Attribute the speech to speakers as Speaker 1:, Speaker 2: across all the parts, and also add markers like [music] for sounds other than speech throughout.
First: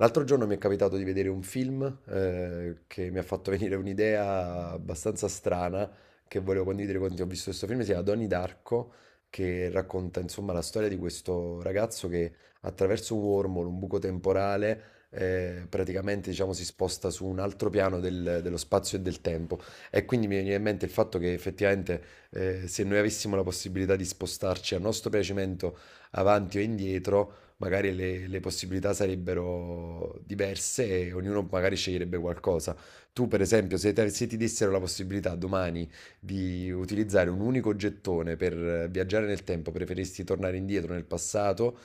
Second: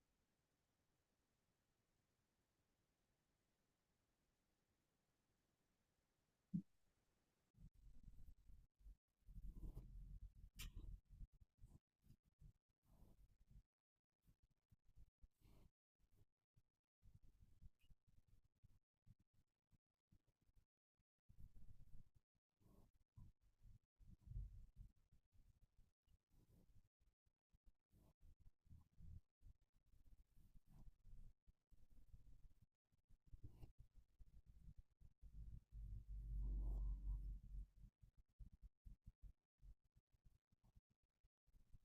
Speaker 1: L'altro giorno mi è capitato di vedere un film che mi ha fatto [laughs] venire un'idea abbastanza strana che volevo condividere con te. Ho visto questo film, si chiama Donnie Darko, che racconta insomma la storia di questo ragazzo che attraverso un wormhole, un buco temporale, praticamente diciamo, si sposta su un altro piano dello spazio e del tempo. E quindi mi viene in mente il fatto che effettivamente se noi avessimo la possibilità di spostarci a nostro piacimento avanti o indietro, magari le possibilità sarebbero diverse e ognuno magari sceglierebbe qualcosa. Tu, per esempio, se ti dessero la possibilità domani di utilizzare un unico gettone per viaggiare nel tempo, preferiresti tornare indietro nel passato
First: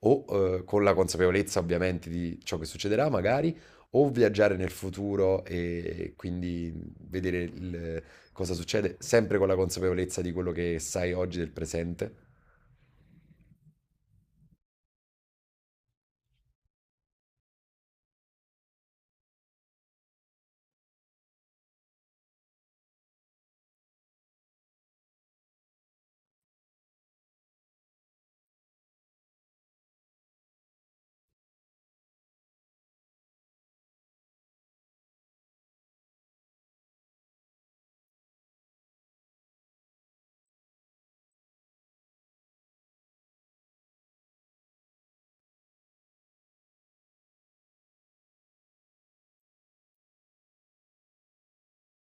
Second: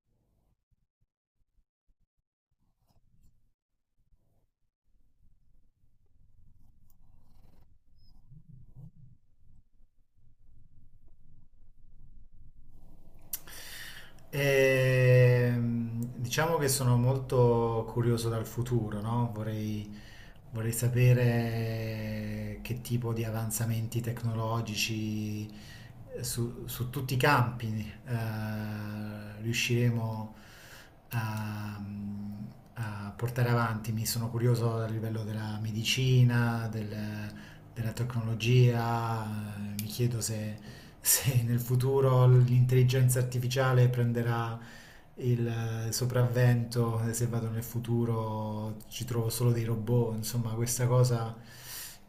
Speaker 1: o con la consapevolezza ovviamente di ciò che succederà, magari, o viaggiare nel futuro e quindi vedere il- cosa succede, sempre con la consapevolezza di quello che sai oggi del presente?
Speaker 2: Diciamo che sono molto curioso dal futuro, no? Vorrei sapere che tipo di avanzamenti tecnologici su tutti i campi riusciremo a, a portare avanti. Mi sono curioso a livello della medicina, della tecnologia, mi chiedo se nel futuro l'intelligenza artificiale prenderà il sopravvento, se vado nel futuro ci trovo solo dei robot, insomma questa cosa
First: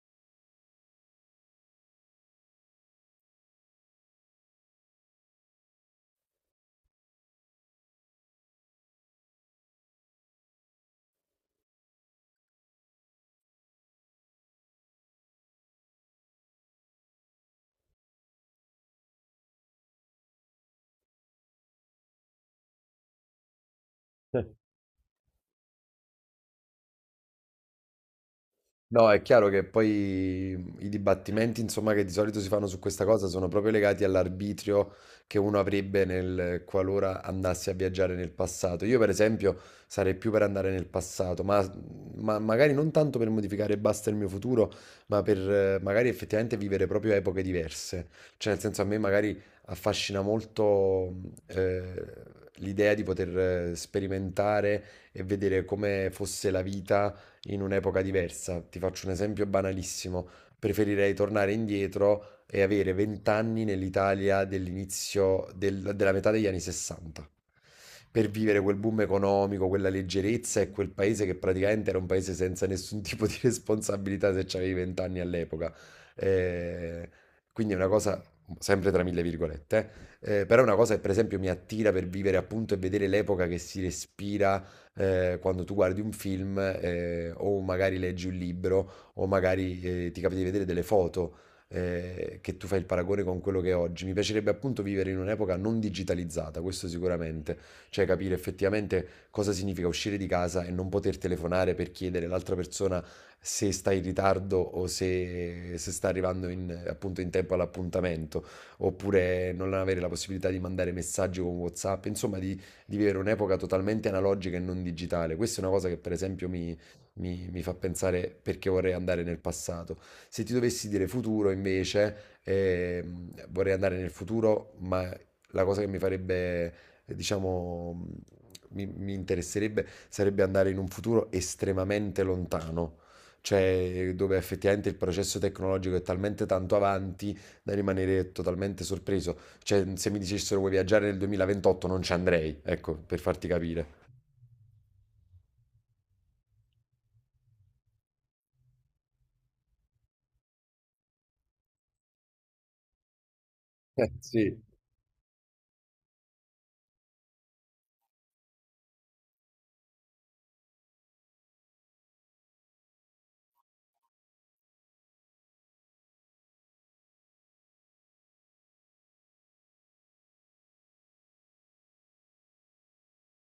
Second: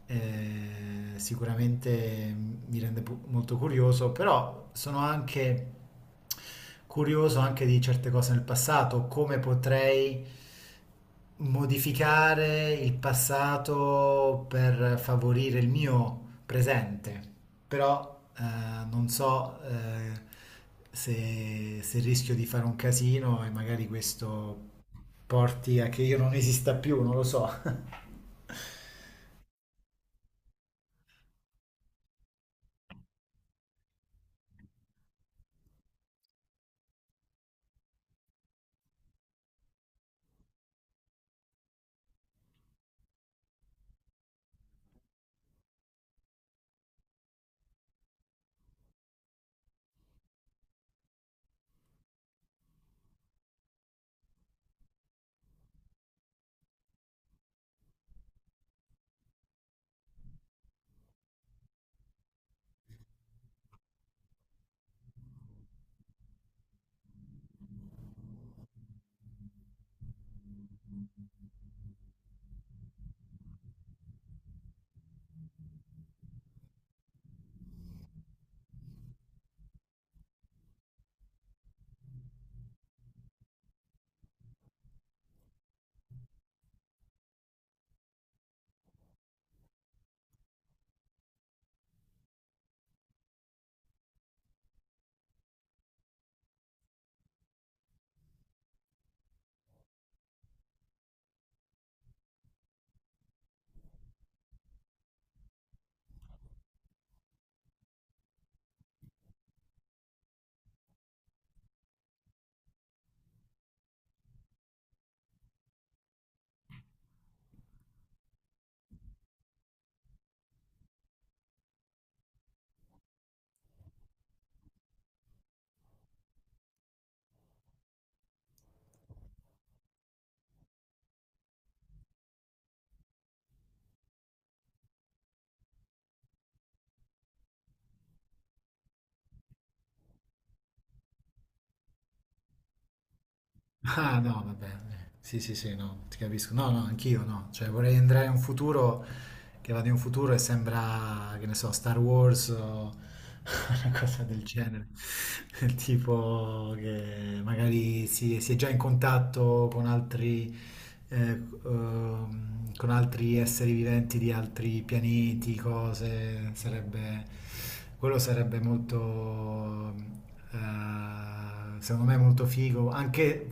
Speaker 2: sicuramente mi rende molto curioso, però sono anche curioso anche di certe cose nel passato, come potrei modificare il passato per favorire il mio presente, però non so se rischio di fare un casino e magari
Speaker 1: [laughs]
Speaker 2: questo porti a che io non esista più, non lo so. [laughs]
Speaker 1: No, è chiaro che poi i dibattimenti, insomma, che di solito si fanno su questa cosa sono proprio legati all'arbitrio che uno avrebbe nel qualora andasse a viaggiare nel passato. Io, per esempio, sarei più per andare nel passato, ma magari non tanto per modificare e basta il mio futuro, ma per magari effettivamente vivere proprio epoche diverse. Cioè, nel senso, a me magari affascina molto l'idea di poter sperimentare e vedere come fosse la vita in un'epoca diversa. Ti faccio un esempio banalissimo. Preferirei tornare indietro e avere 20 anni nell'Italia dell'inizio della metà degli anni 60 per vivere quel boom economico, quella leggerezza e quel paese che praticamente era un paese senza nessun [laughs] tipo di responsabilità se c'avevi 20 anni all'epoca. Eh, quindi è una cosa, sempre tra mille virgolette, però è una cosa che per esempio mi attira per vivere appunto e vedere l'epoca che si respira quando tu guardi un film o magari leggi un libro o magari ti capita di vedere delle foto che tu fai il paragone con quello che è oggi. Mi piacerebbe appunto vivere in un'epoca non digitalizzata, questo sicuramente, cioè capire effettivamente cosa significa uscire di casa e non poter telefonare per chiedere all'altra persona se sta in ritardo o se sta arrivando appunto in tempo all'appuntamento, oppure non avere la possibilità di mandare messaggi con WhatsApp, insomma di vivere un'epoca totalmente analogica e non digitale. Questa è una cosa che per esempio mi fa pensare perché vorrei andare nel passato. Se ti dovessi dire futuro invece, vorrei andare nel futuro, ma la cosa che mi farebbe, diciamo, mi interesserebbe sarebbe andare in un futuro estremamente lontano. Cioè, dove effettivamente il processo tecnologico è talmente tanto avanti da rimanere totalmente sorpreso. Cioè, se mi dicessero vuoi viaggiare nel 2028 non ci andrei, ecco, per farti capire.
Speaker 2: Ah no, vabbè, sì, sì, sì, no, ti capisco. No, no, anch'io no. Cioè vorrei andare in un futuro che va di un futuro e sembra, che ne so, Star Wars o [laughs] una cosa del
Speaker 1: Sì,
Speaker 2: genere. Del tipo che magari si è già in contatto eh, con altri esseri viventi di altri pianeti, cose, sarebbe, quello sarebbe molto, secondo me molto figo, anche,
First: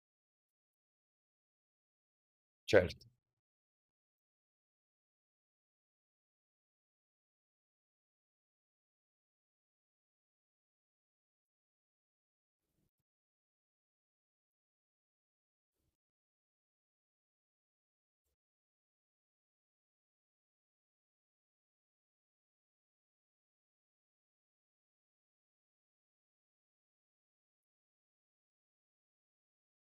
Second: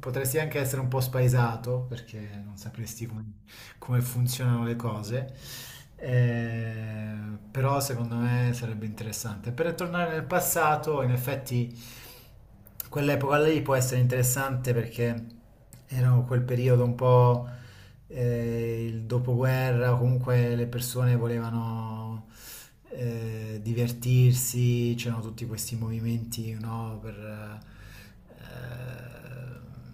Speaker 2: potresti anche essere un po' spaesato perché non
Speaker 1: certo.
Speaker 2: sapresti come funzionano le cose. Eh, Però secondo me sarebbe interessante. Per tornare nel passato, in effetti quell'epoca lì può essere interessante perché era quel periodo un po' il dopoguerra, o comunque le persone volevano divertirsi, c'erano tutti questi movimenti, no, per eh,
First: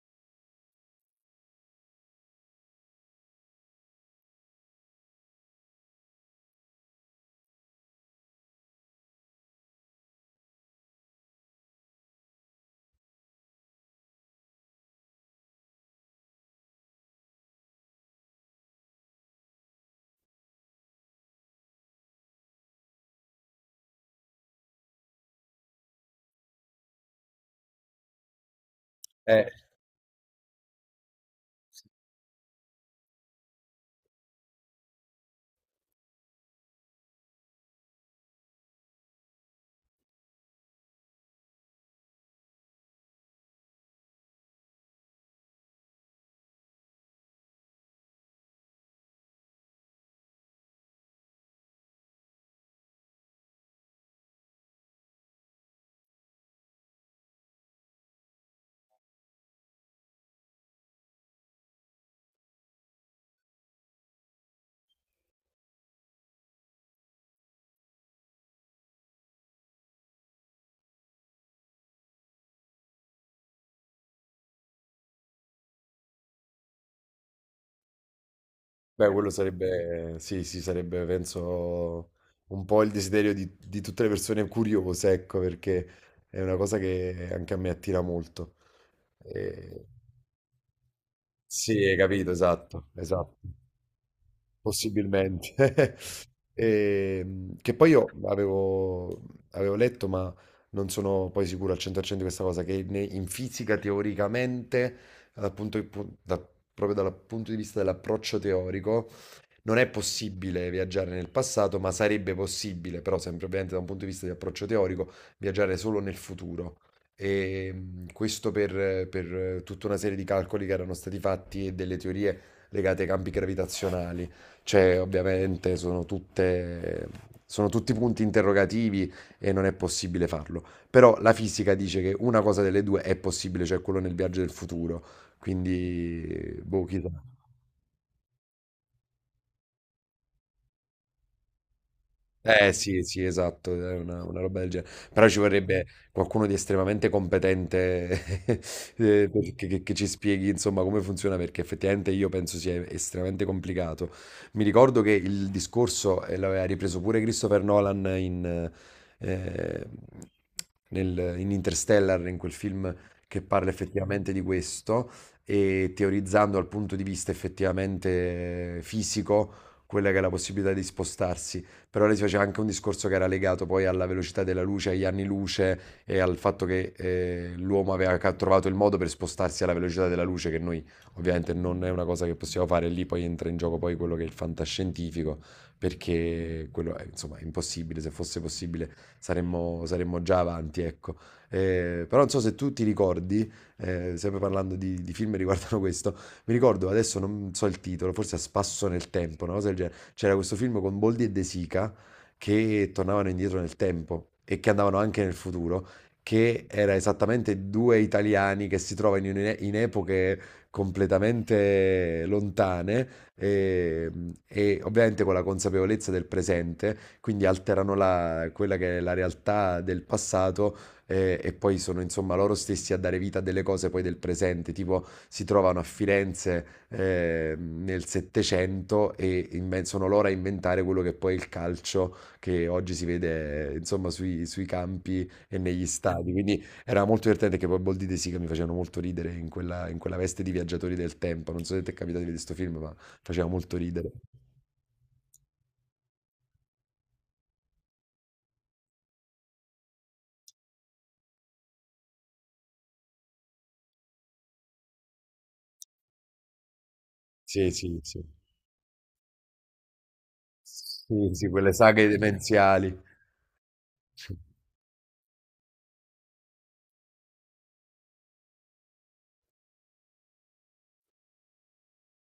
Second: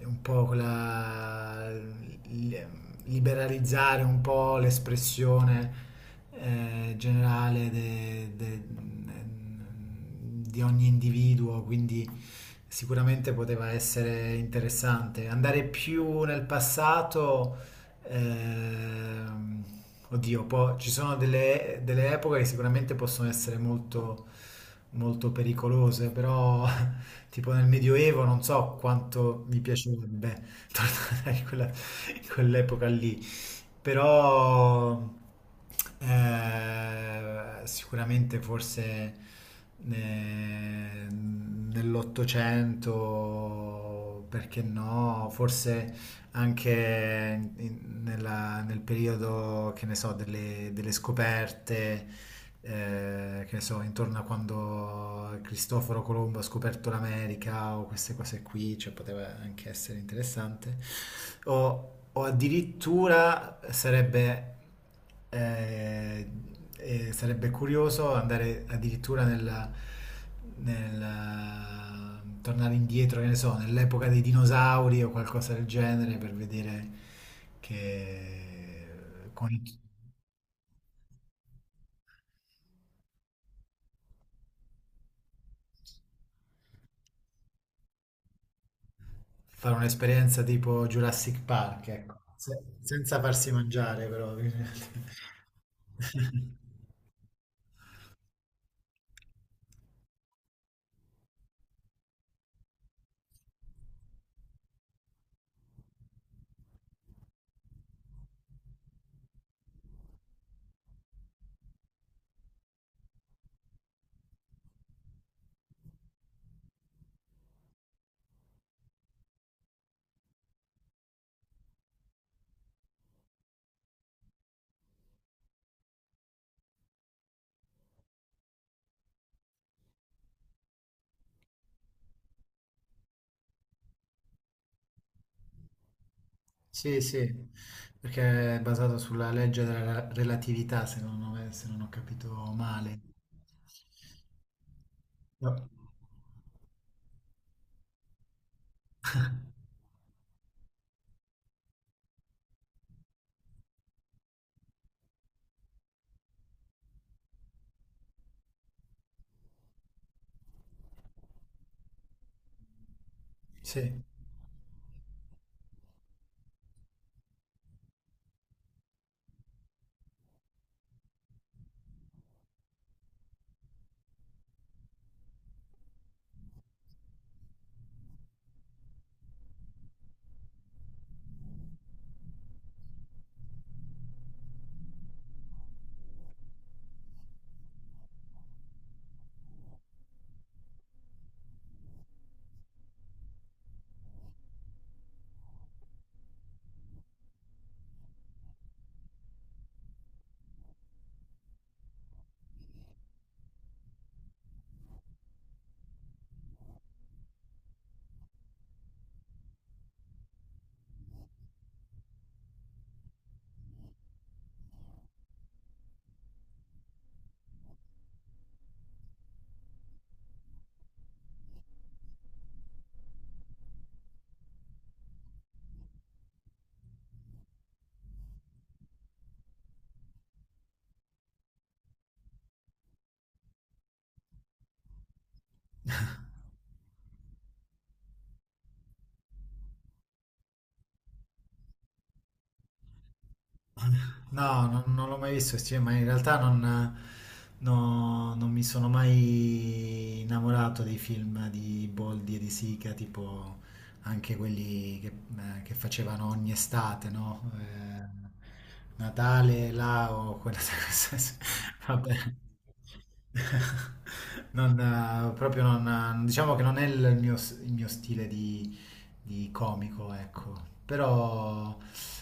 Speaker 2: un po' quella, il- liberalizzare un po' l'espressione generale di ogni individuo, quindi sicuramente poteva essere interessante. Andare più nel passato, ehm, oddio, ci sono delle, epoche che sicuramente possono essere molto, molto pericolose, però tipo nel Medioevo non so quanto
Speaker 1: Eh,
Speaker 2: mi piacerebbe [laughs] tornare in quell'epoca lì, però sicuramente forse nell'Ottocento, perché no, forse anche nel periodo, che ne so, delle, scoperte, che ne so, intorno a quando Cristoforo Colombo ha scoperto l'America o queste cose qui, cioè poteva anche essere interessante, o addirittura eh, sarebbe curioso andare addirittura nel tornare indietro, che ne so, nell'epoca dei dinosauri o qualcosa del genere per vedere
Speaker 1: Beh, quello
Speaker 2: che con i-
Speaker 1: sarebbe, sì, sì, sarebbe, penso, un po' il desiderio di tutte le persone curiose, ecco, perché è una cosa che anche a me attira molto.
Speaker 2: fare
Speaker 1: Eh,
Speaker 2: un'esperienza tipo Jurassic
Speaker 1: sì,
Speaker 2: Park,
Speaker 1: hai
Speaker 2: ecco,
Speaker 1: capito, esatto,
Speaker 2: senza
Speaker 1: esatto.
Speaker 2: farsi mangiare però.
Speaker 1: Possibilmente. [laughs]
Speaker 2: [laughs]
Speaker 1: Che poi io avevo letto, ma non sono poi sicuro al 100% di questa cosa, in fisica teoricamente, dal punto di pu- da- proprio dal punto di vista dell'approccio teorico, non è possibile viaggiare nel passato, ma sarebbe possibile, però sempre ovviamente da un punto di vista di approccio teorico, viaggiare solo nel futuro. E questo per tutta una serie di calcoli che erano stati fatti e delle teorie legate ai campi gravitazionali. Cioè, ovviamente sono tutti punti interrogativi e non è possibile farlo. Però la fisica dice che una cosa delle due è possibile, cioè quello nel viaggio del futuro. Quindi, boh,
Speaker 2: Sì,
Speaker 1: chissà.
Speaker 2: sì, perché è basato sulla legge della relatività, se non ho capito
Speaker 1: Eh
Speaker 2: male.
Speaker 1: sì, sì, esatto, è una roba del genere. Però ci
Speaker 2: No.
Speaker 1: vorrebbe qualcuno di estremamente competente che ci spieghi insomma come funziona perché effettivamente io penso sia estremamente complicato. Mi ricordo che il discorso l'aveva ripreso pure Christopher Nolan eh, in Interstellar, in quel film che parla
Speaker 2: Sì.
Speaker 1: effettivamente di questo e teorizzando dal punto di vista effettivamente fisico quella che è la possibilità di spostarsi. Però lei si faceva anche un discorso che era legato poi alla velocità della luce, agli anni luce, e al fatto che l'uomo aveva trovato il modo per spostarsi alla velocità della luce, che noi ovviamente non è una cosa che possiamo fare, lì poi entra in gioco poi quello che è il fantascientifico, perché quello è, insomma, è impossibile, se fosse possibile saremmo già avanti, ecco. Però non so se tu ti ricordi, sempre parlando di film che riguardano questo, mi ricordo adesso non so il titolo, forse a spasso nel tempo, una cosa del genere. C'era questo film con Boldi e De Sica che tornavano indietro nel tempo e che andavano anche nel futuro che era esattamente due italiani che si trovano in epoche completamente lontane e, e ovviamente con la consapevolezza del presente, quindi alterano quella che è la realtà del passato e poi sono insomma loro stessi a dare vita a delle cose poi del presente, tipo si trovano a Firenze nel Settecento e sono loro a inventare quello che poi è il calcio che oggi si vede insomma sui campi e negli stadi, quindi era molto divertente che poi Boldi e De Sica mi facevano molto ridere in quella veste di viaggiatori del tempo, non so se ti è capitato di vedere questo film, ma faceva molto ridere.
Speaker 2: No, non l'ho mai visto, sì, ma in realtà non, no, non mi sono mai innamorato dei film di Boldi e di Sica, tipo anche quelli che facevano ogni estate, no?
Speaker 1: Sì, sì, sì.
Speaker 2: Natale, là o quella [laughs]
Speaker 1: Sì,
Speaker 2: cosa.
Speaker 1: sì, quelle saghe
Speaker 2: Vabbè.
Speaker 1: demenziali.
Speaker 2: Non, proprio non, diciamo che non è il mio, stile di comico, ecco. Però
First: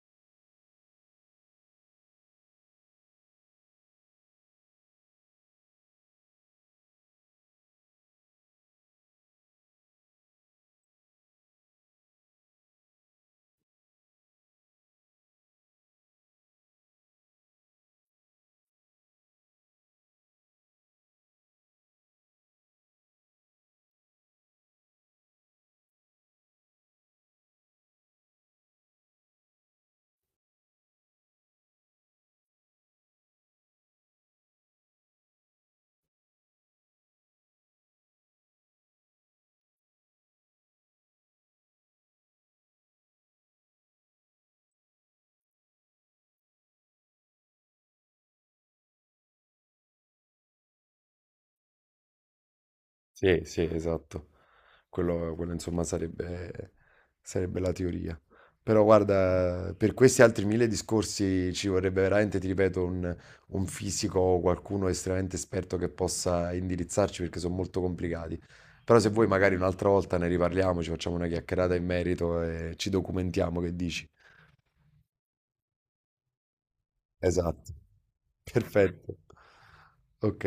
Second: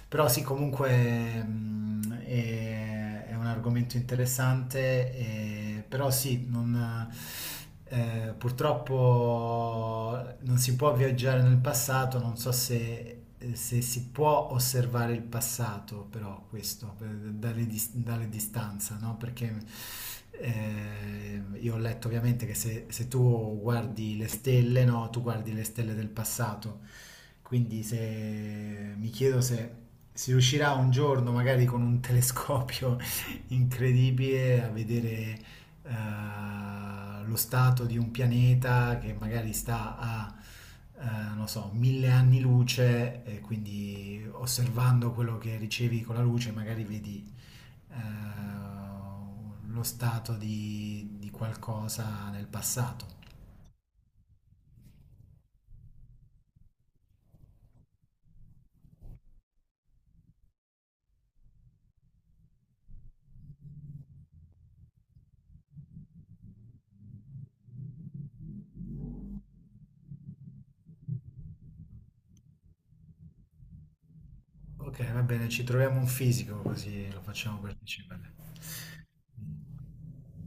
Speaker 2: però sì, comunque è un argomento interessante, però sì, non, purtroppo non si può viaggiare nel passato, non so se si può osservare il passato, però questo, dalle distanza, no? Perché io ho letto ovviamente che se tu guardi le stelle, no? Tu guardi le stelle del passato quindi se mi chiedo se si riuscirà un giorno, magari con un telescopio [laughs] incredibile, a vedere lo stato di un pianeta che magari sta a, non so, 1.000 anni luce, e quindi osservando quello che ricevi con la luce, magari vedi eh, lo stato di, qualcosa nel passato.
Speaker 1: Sì, sì, esatto. Insomma sarebbe la teoria. Però guarda, per questi altri mille discorsi ci vorrebbe veramente, ti ripeto, un fisico o qualcuno estremamente esperto che possa indirizzarci perché sono molto complicati. Però se vuoi magari un'altra volta ne riparliamo, ci facciamo una chiacchierata in merito e ci documentiamo, che dici?
Speaker 2: Ok, va bene, ci troviamo un fisico così lo facciamo
Speaker 1: Esatto.
Speaker 2: partecipare.
Speaker 1: [laughs] Perfetto. Ok.